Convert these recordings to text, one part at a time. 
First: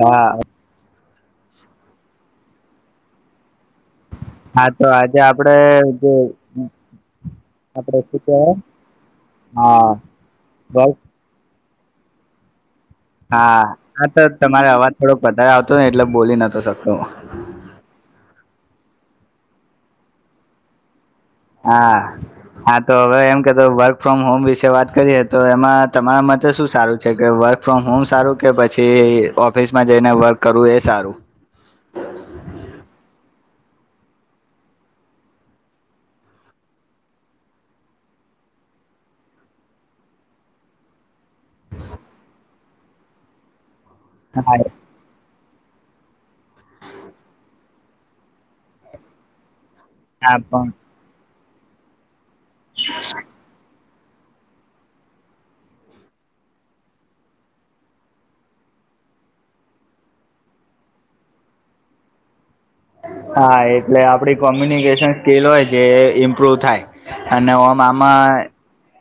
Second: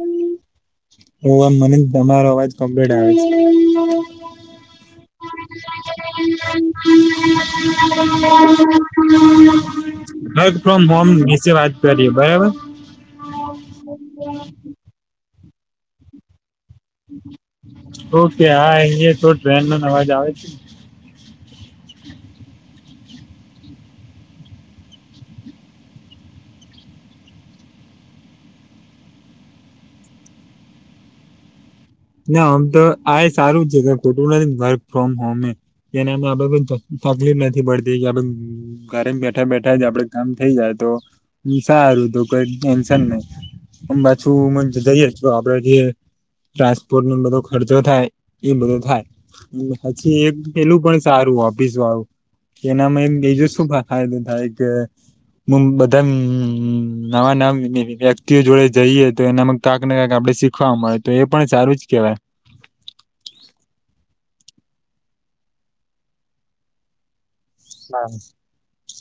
હા. તો આ મને તમારો અવાજ કમ્પ્લીટ આવે છે. હા. [unintelligible] તો આજે આપડે જે આપડે શું કહેવાય હા વર્ક ફ્રોમ બસ હોમ ની વાત કરીએ બરાબર હા આ તો તમારે અવાજ થોડો વધારે આવતો ને એટલે બોલી નતો શકતો હું તો કે આ અહીં તો ટ્રેન ન અવાજ આવે છે. હા હા તો હવે એમ કેતો વર્ક ફ્રોમ હોમ વિશે વાત કરીએ તો એમાં તમારા મતે શું સારું છે. કે વર્ક ફ્રોમ હોમ સારું કે પછી ઓફિસમાં જઈને વર્ક કરવું એ સારું ના આમ તો આ એ સારું છે. ખોટું નથી વર્ક ફ્રોમ હોમ એ એનામાં આપે તકલીફ નથી પડતી કે ઘરે બેઠા બેઠા જ આપડે કામ થઇ જાય તો હ સારું તો કઈ ટેન્શન નહી પાછું હા મને જઈએ આપડે જે ટ્રાન્સપોર્ટ નો બધો ખર્ચો થાય એ બધો થાય પછી એક પેલું પણ સારું ઓફિસ વાળું કે એનામાં ગઈજો શું ભા હા દ થઈ કે હું બધા નવા નવા વ્યક્તિઓ જોડે જઈએ તો એનામાં કાંક ને કાક આપડે શીખવા મળે તો એ પણ સારું જ કહેવાય. હા એટલે આપડી કોમ્યુનિકેશન સ્કીિલ હોય જે ઇમ્પ્રુવ થાય અને ઓમ આમાં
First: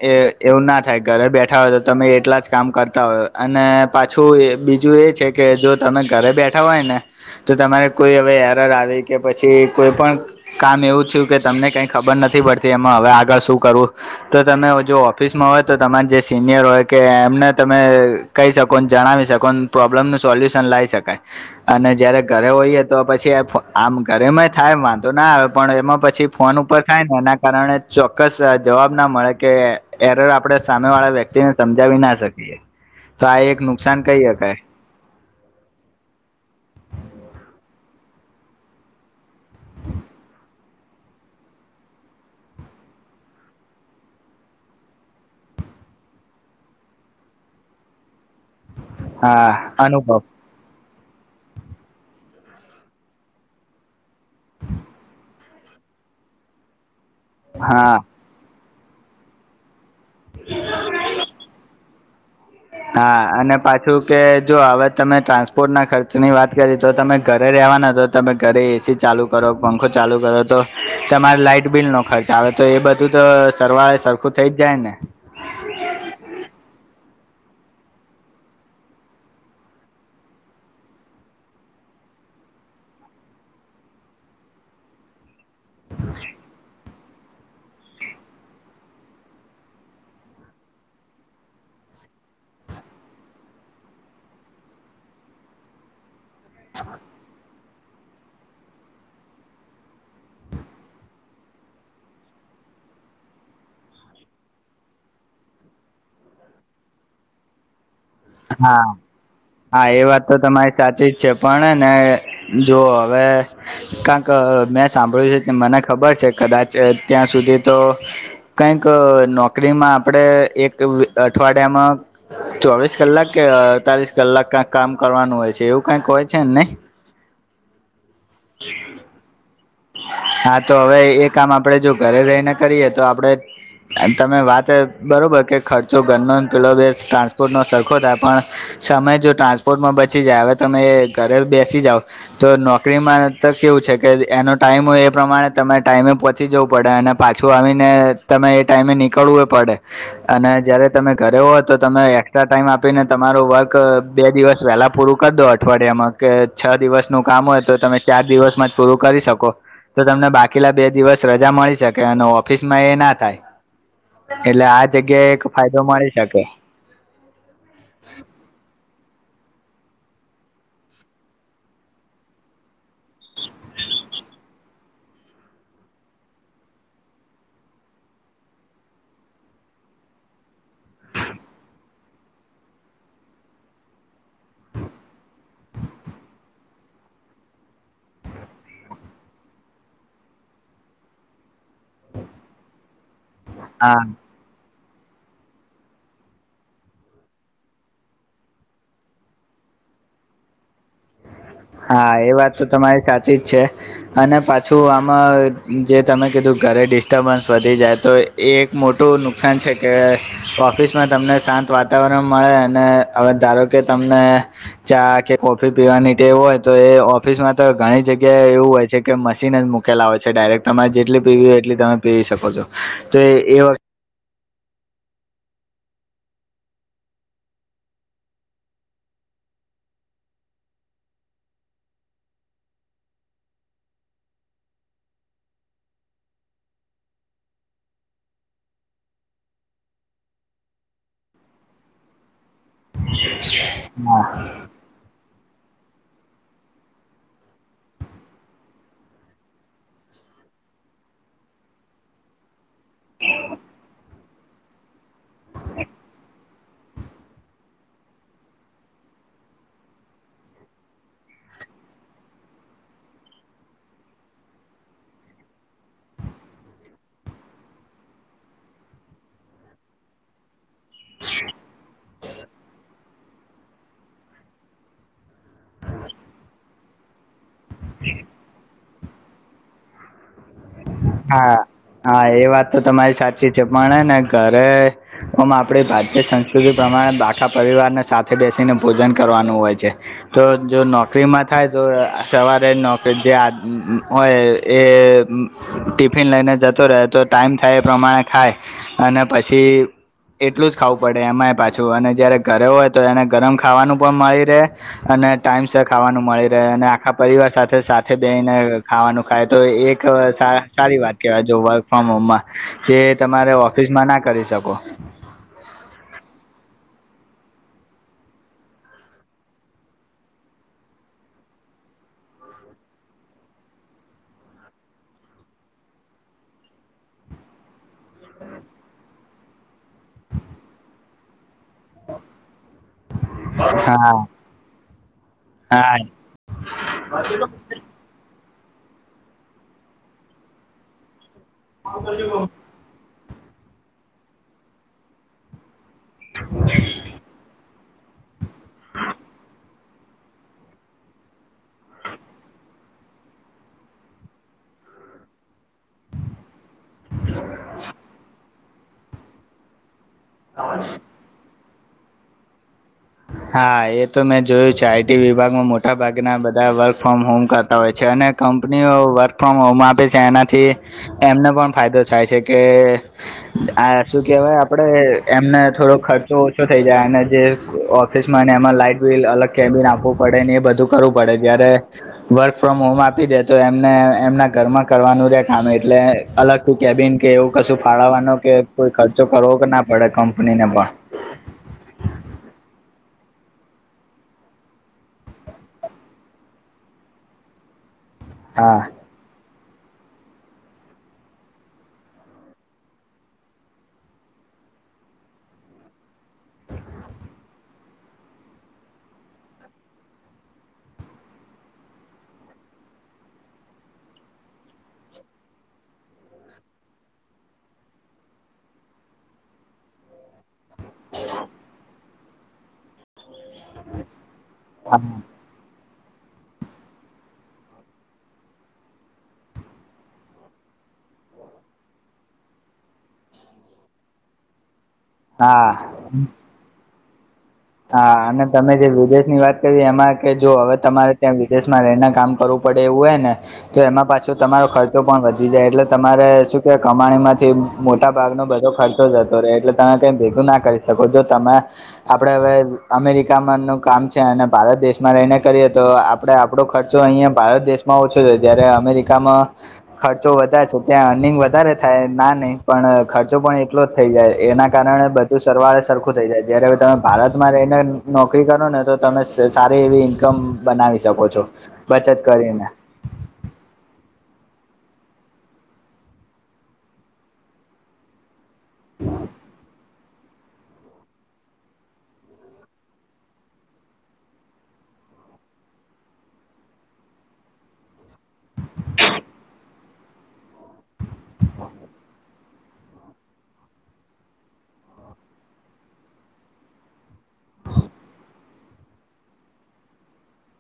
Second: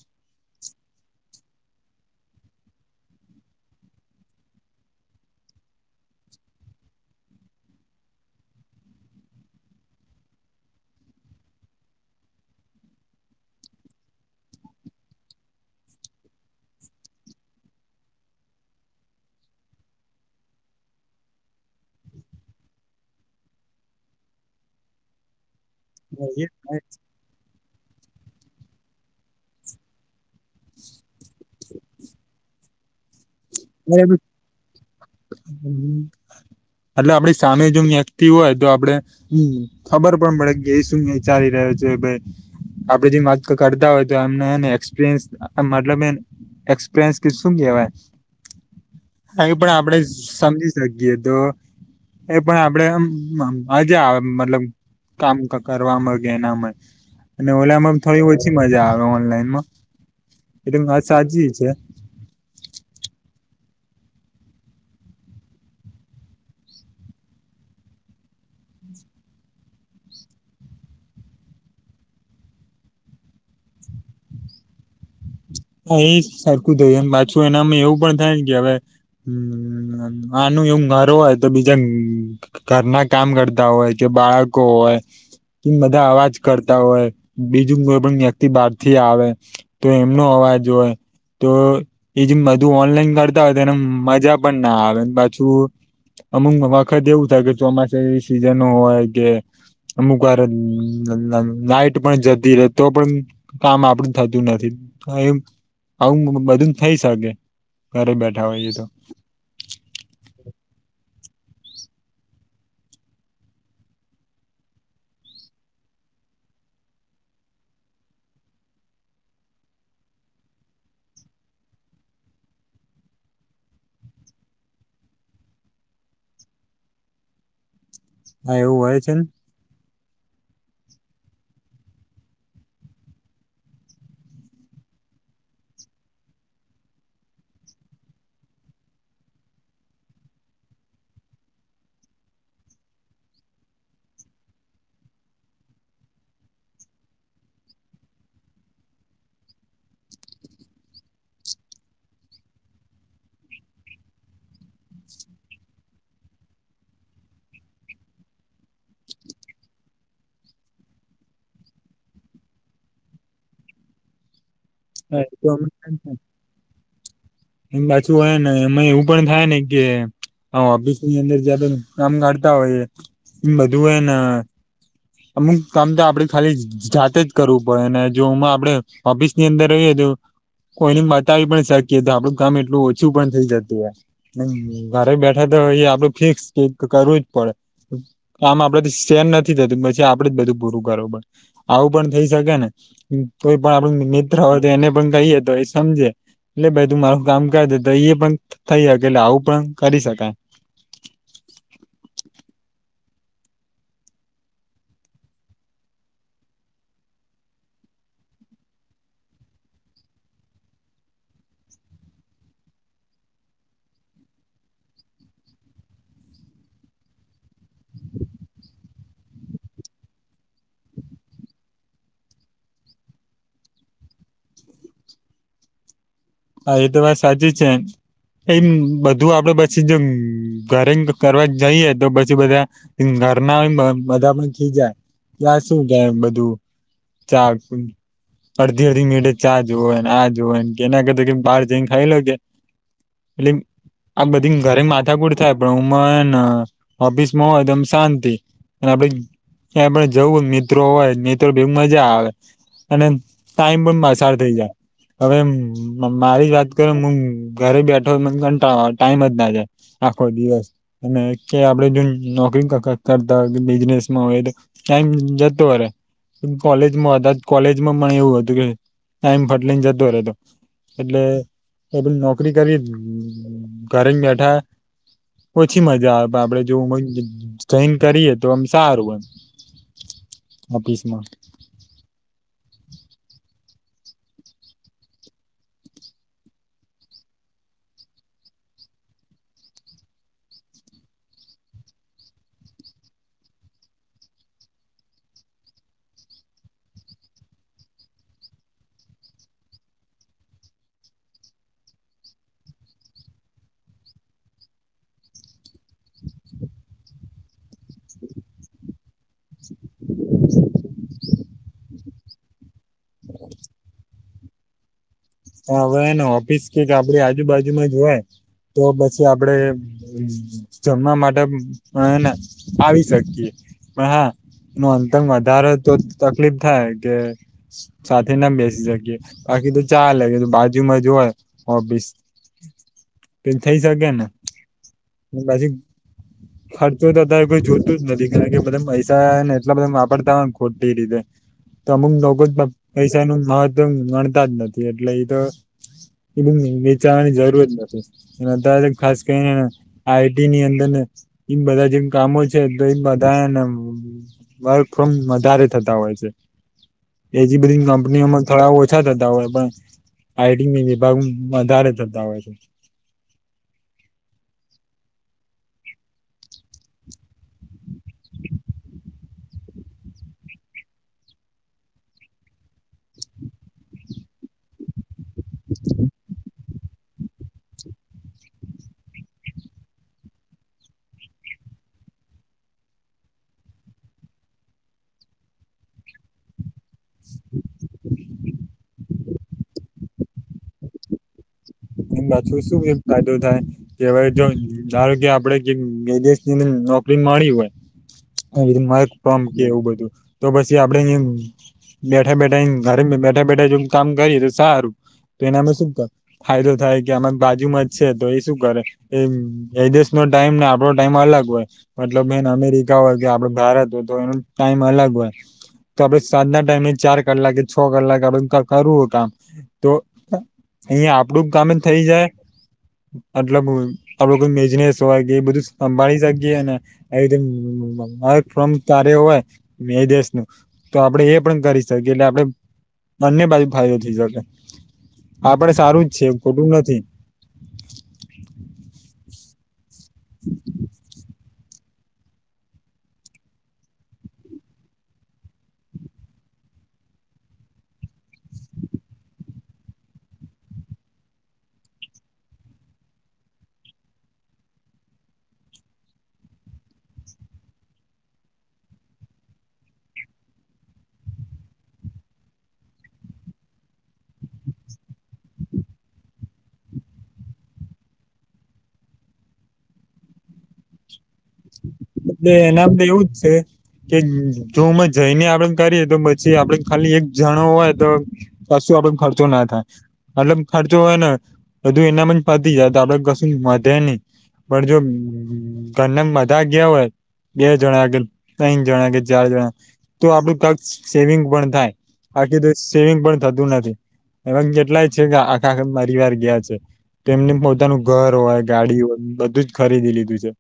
એ એવું ના થાય ઘરે બેઠા હોય તો તમે એટલા જ કામ કરતા હોય અને પાછું બીજું એ છે. કે જો તમે ઘરે બેઠા હોય ને તો તમારે કોઈ હવે આવી કે પછી કોઈ પણ, કામ એવું થયું કે તમને કઈ ખબર નથી પડતી એમાં હવે આગળ શું કરવું તો તમે જો ઓફિસમાં હોય તો તમારા જે સિનિયર હોય કે એમને તમે કહી શકો ને જણાવી શકો પ્રોબ્લેમનું સોલ્યુશન લાવી શકાય અને જયારે ઘરે હોઈએ તો પછી આમ ઘરેમાંય થાય વાંધો ના આવે પણ એમાં પછી ફોન ઉપર થાય ને એ કારણે ચોક્કસ જવાબ ના મળે કે એરર આપે સામે વાળા વ્યક્તિને જાવ ના શકીએ તો આ એક નુકસાન કહી શકાય એટલે આપડી સામે જો વ્યક્તી હોય તો આપડે હમ ખબર પણ પડે કે એ શું વિચારી રહ્યો છે. ભાઈ આપડે જે વાત કરતા હોય તો એમને એક્સપિરયન્સ મતલબ એક્સપિરયન્સ કે શું કેહેવાય હા એ પણ આપણેે અનુભવ સમજી જગએ તો એ પણ આપડે આજ આવે મતલબ કામ કરવાવામાંગ એનામાં અને હા ઓલામાં થોડી ઓછી મજા આવે ઓનલાઈનમાં એટ આ સાચ છે હા અને પાછું કે જો હવે તમે ટ્રાન્સપોર્ટ ના ખર્ચ ની વાત કરી તો તમે ઘરે રવાના તો તમે ઘરે એસી ચાલુ કરો પંખો ચાલુ કરો તો તમારે લાઈટ બિલ ન ખાય ચાલે તો એ બધું તો સરવાળે સરખું થઇ જ જાય ને હા એ સરખું થયમ પાછું એનામાં એવું પણ થાય કે હવે હમ આનું એવું મારો હોય તો બીજા ઘરના કામ કરતા હોય કે બાળકો હોય કે બધા અવાજ કરતા હોય બીજું કોઈ પણ વ્યક્તિ બહારથી આવે તો એમનો અવાજ હોય તો એ જેમ બધું ઓનલાઈન કરતા હોય તો એને મજા પણ ના આવે પાછું અમુક વખત એવું થાય કે ચોમાસા સિઝન હોય કે અમુક વાર નાઈટ પણ જતી રહે તો પણ કામ આપડ થતું નથી એમ આવું બધું થઇ શકે ઘરે બેઠ હા હા એ વાત તો તમારી સાચી જ છે પણ ને જો હવે કંક મેં સાંભળ્યું છે મને ખબર છે કદાચ ત્યાં સુધી તો કઈક નોકરીમાં આપડે એક અઠવાડિયામાં ચોવીસ કલાક કે અડતાલીસ કલાક કક કામ કરવાનું હોય છે એવું કઈક હોય છે ને નને હા એવું હોય છે ને હા તો હવે એ કામ આપડે જો ઘરે રહીને કરીએ તો આપડે અને તમે વાત બરાબર કે ખર્ચો ઘન કિલોબસ ટ્રાન્સપોર્ટનો સરખો થાય પણ સમય જો ટ્રાન્સપોર્ટમાં બચી જાય હવે તમે ઘરે બેસી જાઓ તો નોકરી માં તો કેવું છે કે એનો ટાઈમ હોય એ પ્રમાણે તમે ટાઈમે પહોંચી જવું પડે અને પાછું આવીને તમે એ ટાઈમે નીકળવું એ પડે અને જયારે તમે ઘરે હો તો તમે એક્સ્ટ્રા ટાઈમ આપીને તમારોું વર્ક બે દિવસ વહેલા પૂરું કરી દો અઠવાડિયામાં કે છ દિવસનું કામ હોય તો તમે ચાર દિવસમાં જ પૂરું કરી શકો તો તમને બાકીલા બે દિવસ રજા મળી શકે અને ઓફિસ માં એ ના થાય એટલે આ જગ્યાએ એક ફાયદો મળી શકે એમ પાછું હોય ને અ એવું પણ થાય ને કે હા ઓફિસ ની અંદર જ કામ કાઢતા હોય બધું એને અમુક કામ તો આપડે ખાલી જાતે જ કરવું પડે ને જો હમાં આપડે ઓફિસ ની અંદર રહીએ તો કોઈને બતાવી પણ શકીએ તો આપડું કામ એટલું ઓછું પણ થઈ જતું હો હમ્મ ઘરે બેઠા તો એ આપડું ફિક્સ કરવું જ પડે આમ આપડે સેન નથી થતું પછી આપડે જ બધું પૂરું કર વુ પડે આવું પણ થઈ શકે ને કોઈ પણ આપ હા મિત્ર હોયે તેને પણ કહીએ તો એ સમજે એટલે ભાઈ તું મારું કામ કર દે તો એ પણ થઈ શકે એટલે આવું પણ કરી શકાય હા એ વાત તો તમારી સાચી જ છે અને પાછું આમાં જે તમે કીધું ઘરે ડિસ્ટર્બન્સ વધી જાય તો એ એક મોટું નુકસાન છે કે ઓફિસમાં તમને શાંત વાતાવરણ મળે અને હવે ધારો કે તમને ચા કે કો ઓફી પીવા નીે એવું હોય તો એ ઓફિસમાં તો ઘણી જગ્યાએ એવું હોય છે કે મશીન જ મૂક કેલા આવે છે ડાયરેક્ટ તમારે જેટલી પીવી હોય એટલી તમે પીવી શકો છો તો એ વખતે હા એ તો વાત સાચી છેે એમ બધું આપડે પછી ઘરે કરવા જઈએ તો પછી બધા ઘરના બધા પણ ખી જાય ત્યા શું કે બધું ચા અડધી અડધી મિનટે ચા જોને આ જો ને એના કરતા બહાર જઈને ખાઈ લો કે એટલે આ બધી ઘરે માથા કુર થાય પણ હુંને ઓફિસમાં હોય તોમ શાંતિ અને આપે એ પણ જવું મિત્રો હોય મિત્રો બવુ મજા આવે અને ટાઈમ પણ પસાર થઈ જાય હવે મારી જ વાત કર હું ઘરે બેઠો મ ટાઈમ જ ના જાય આખો દિવસ અને કે આપડે જો નોકરી કરતા બિઝનેસમાં હોય ટાઈમ જતો રે કોલેજમાં હતા જ કોલેજમાં મને એવું હતું કે ટાઈમ ફાટ લઈને જતો રહેતો એટલે એપણ નોકરી કરી ઘરે બેઠા ઓછી મજા આવે આપડે જો જોઈન કરીએ તો આમ સારું એમ ઓફીસમાં હા હા એ વાત તો તમારી સાચી છે, પણ ને ઘરે ઓમ આપણી ભારતીય સંસ્કૃતિ પ્રમાણે બાખા પરિવારને સાથે બેસીને ભોજન કરવાનું હોય છે. તો જો નોકરીમાં થાય તો સવારે નોકરી જે હોય એ ટિફિન લઈને જતો રહે તો ટાઈમ થાય એ પ્રમાણે ખાય અને પછી એટલું જ ખાવું પડે એમાંય પાછું અને જયારે ઘરે હોય તો એને ગરમ ખાવાનું પણ મળી રહે અને ટાઈમ સર ખાવાનું મળી રહે અને આખા પરિવાર સાથે સાથે બેઈને ખાવાનું ખાય તો એક સારી વાત કહેવાય જો વર્ક ફ્રોમ હોમમાં જે તમારે ઓફિસમાં ના કરી શકો હા હવે એને ઓફિસ કેક આપડી આજુબાજુમાં જોવાય તો પછી આપડે જમવા માટે આવી શકીતી. પણ હા એ ન અંતંગ વધારેો તો તકલીફ થાય કે સાથે નામ બેસી શકીએ બાકી તો ચા અલગ બાજુમાં જય ઓફિસ તો થઈ હા શકેને પછી હા ખર્ચો તો અત્યારે કોઈ જોતું જ નથી. કાર કે બધા પૈસા ને એટલા બધા વાપરતા હોય ખોટી રીતે તો અમુક લોકો જ પૈસા નું મહત્વ ગણતા જ નથી એટલે એ તો એ બું વેચાવાની જરૂર જ નથી અત ખાસ કરીને આઈટી ની અંદર ને એ બધા જેમ કામો છે તો એ બધાને વર્ક ફ્રોમ મદારે થતા હોય છે, એજી બંગ કંપનીઓમાં થોડા ઓછા થતા હોય પણ આઈટંગની વિભાગ વધારે થતા હોય છે. હા એ તો મેં જોયું છે આઈટી વિભાગમાં મોટા ભાગના બધા વર્ક ફ્રોમ હોમ કરતા હોય છે અને કંપનીઓ વર્ક ફ્રોમ હોમ આપે છે, એનાથી એમને પણ ફાયદો થાય છે કે આ શું કેહેવાય આપડે એમને થોડો ખર્ચો ઓછો થઇ જાય અને જે ઓફિસ માં ને એમાં લાઈટ બિલ અલગ કેબિન આપવું પડે ને એ બધું કરવું પડે જયારે વર્ક ફ્રોમ હોમ આપી દે તો એમને એમના ઘરમાં કરવાનું રેખાનું એટલે અલગું કેબિન કે એવું કશું ફાળવવાનો કે કોઈ ખર્ચો કરવો કે ના પડે કંપનીને પણ એમ પાછું શું ફાયદો થાય. કેવાય જો ધારો કે આપડે વિદેશ ની નોકરી મળી હોય. હા માકમપ કે એવું બધું તો પછી આપડે બેઠા બેઠા ઘરે બેઠા બેઠા જો કામ કરીએ તો સારું તો એનામે શું કર ફાયદો થાય કે આમા બાજુમાં જ છે તો એ શું કરે એ એ દિવસ નો ટાઈમ ને આપણો ટાઈમ અલગ હોય. મતલબ બેન અમેરિકા હોય કે આપડ ભારત હોય તો એનો ટાઈમ અલગ હોય. તો આપડે સાંજના ટાઈમે ચાર કલાકે છ કલાક આપડે કરવું કામ તો અહીયા આપ આપડું ગામે થઈ જાય મતલબ આપડું કોઈ બિઝનેસ હા હોય કે બધું સંભાળી જગ્યાએને એક ફ્રોમ તારે હોય એ દેશ નુ તો આપડે એ પણ કરી શકીએ એટલે આપણે બંને બાજુ ફાયદો થઈ શકે આ પણ હા સારું જ છે ખોટું નથી. હા અને તમે જે વિદેશની વાત કરી એમાં કે જો હવે તમારે ત્યાં વી દેશમાં રહિને કામ કરવું પડે એવું હોય ને તો એમાં પાછો તમારો ખર્ચો પણ વધી જાય એટલે તમારે શું કે કમાણી માંથી મોટા ભાગ નો બધો ખર્ચો જતો રહે એટલે તમે કઈ ભેગું ના કરી શકો જો તમે આ પડે હવે અમેરિકા માંનું કામ છે અને ભારત દેશમાં રહીને કરીએ તો આ પડે આપડો ખર્ચો અહિયાં ભારત દેશમાં ઓછો છે ત્યારે અમેરિકામાં ખર્ચો વધારે છે ત્યાં અર્નિંગ વધારે થાય ના નહીં પણ ખર્ચો પણ એટલો થઈ જાય એના કારણે બધું સરવાળે સરખું થઈ જાય જ્યારે હવે તમે ભારતમાં રહીને નોકરી કરો ને તો તમે સારી એવી ઇન્કમ બનાવી શકો છો. બચત એ કરીને નામ તો એવું જ છે. કે જો ઉમ જઈને આપડે કરીએ તો પછી આપડે ખાલી એક જણો હોય તો કશું આપડે ખર્ચો ના થાય. મતલબ ખર્ચો હોય ને બધું એનામાં જ પતી જાય તો આપડે કસું વધે ની પણ જો ઘર ના બ ધા ગ્યા હોય બે જણા કે તઈણ જણા કે ચાર જણા તો આપડું કાક સેવિંગ પણ થાય બાકી તો સેવિંગ પણ થતું નથી. એવા કેટલાય છે, કે આખા આખા પરિવાર ગયા છે. તેમને પોતાનું ઘર હોય ગાડી હોય બધું જ ખરીદી લીધું છે.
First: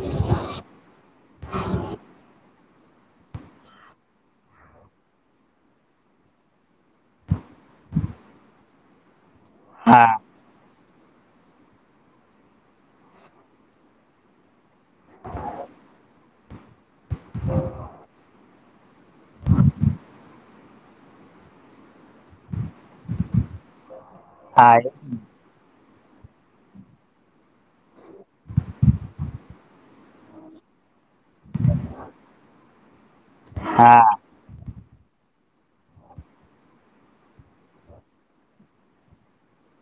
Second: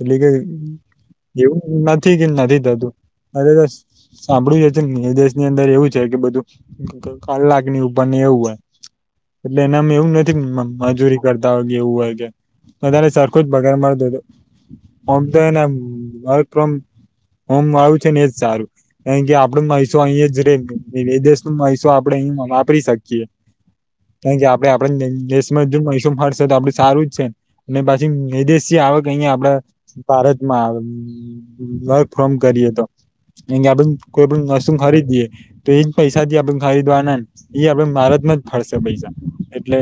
એટલે કે એવું નથી કે નથી થતું [unintelligible] સાંભળ્યું જ હશે વીદેશ ની અંદર એવું છે, કે બધું ક કલાક ની ઉપર એવું હોય એટલે એનામાં હા એવું ન થી મજૂરી કરતા હોય કે એવું હોય કે બધાને સરખો જ પગાર મળતો હોય તો ઓમ તો એને વર્ક ફ્રોમ હોમ વાળું છે, ને એજ સારું કેમ કે આપડો પૈસો અહીં જ રે વીદેશ નો પૈસો આપડે અહી વાપરી શકીએ કારણ કે આપડે હા આપડા દેશ [unintelligible] પૈસો ફરશે તો આપડે સારું જ છે, ને પછી વીદેશી આવક અહીંયા આપડે ભારતમાં આવે વર્ક ફ્રોમ કરીએ તો કારણ કે હા આ કોઈ પણ વસ્તુ ખરીદીએ તો એજ પૈસા થી આપડે ખરીદવાના એ આપણે ભારતમાં જ ફરશે પૈસા એટલે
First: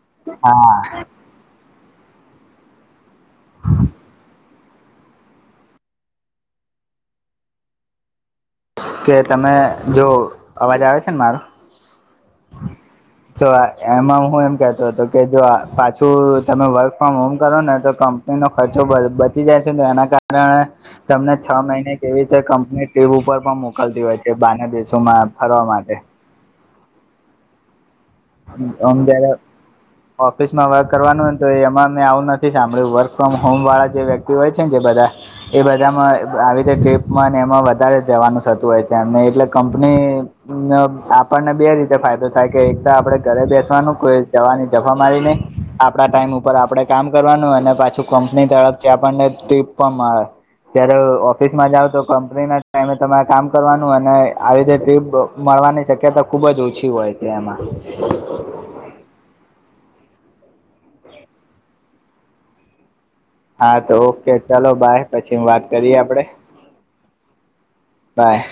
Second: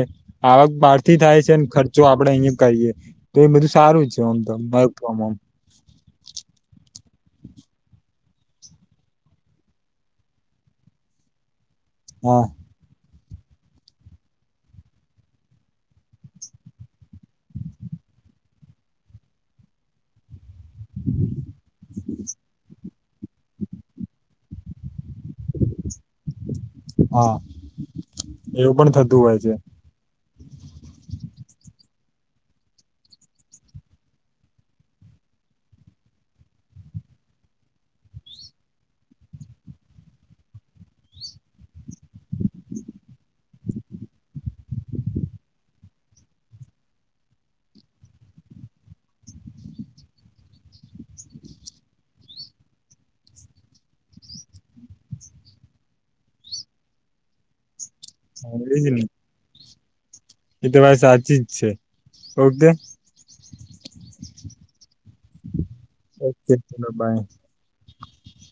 આવક બહારથી થાય છે, ખર્ચો આપડે અહીં કરીએ તો એ બધું સારું છે. જો ઓમ તમ વર્ક ફ્રોમ હોમ કે તમે જો અવાજ આવે છે, ને મારો? હા. તો એમાં હું એમ કેતો હતો કે જો પાછું તમે વર્ક ફ્રોમ હોમ કરો ને તો કમ પની ખર્ચો બ બચી જાય છે, ને એના કારણે તમને છ મહિને કે એવી રીતે કંપની ટ્રીપ ઉપર પણ મોકલતી હોય છે, બારના દેશોમાં ફરવા માટે હા. એવું પણ ઓમ થતું જ્યારે હોય છે ઓફિસમાં વર્ક કરવાનું હોયને તો એમાં મેં આવું નથી સાંભળ્યું વર્ક ફ્રોમ હોમ વાળા જે વ્યક્તિ હોય છે, ને જે બધા એ બધામાં આવી રીતે ટ્રીપમાં ને એમાં વધારે જવાનું થતું હોય છે, એમને એટલે કંપની ન આપણને બે રીતે ફાયદો થાય કે એક તો આપડે ઘરે બેસવાનું કોઈ જવાની જફામારી નહી આપડા ટાઈમ ઉપર આપડે કામ કરવાનું અને પાછું કપંનીની તરફથી આપણને ટ્રીપ પણ મળે જ્યારે ઓફિસમાં જાવ તો કંપનીના ટાઈમે તમારે કામ કરવાનું અને આવી રીતે ટ્રીપ મળવાની શક્યતા ખુબ જ ઓછી હોય છે, એમાં હા એ જ ને એ તો ભાઈ સાચી જ છે, ઓકે હા તો ઓકે ચાલો બાય પછી વાત કરીએ આપડે ઓકે ચલો બાય બાય.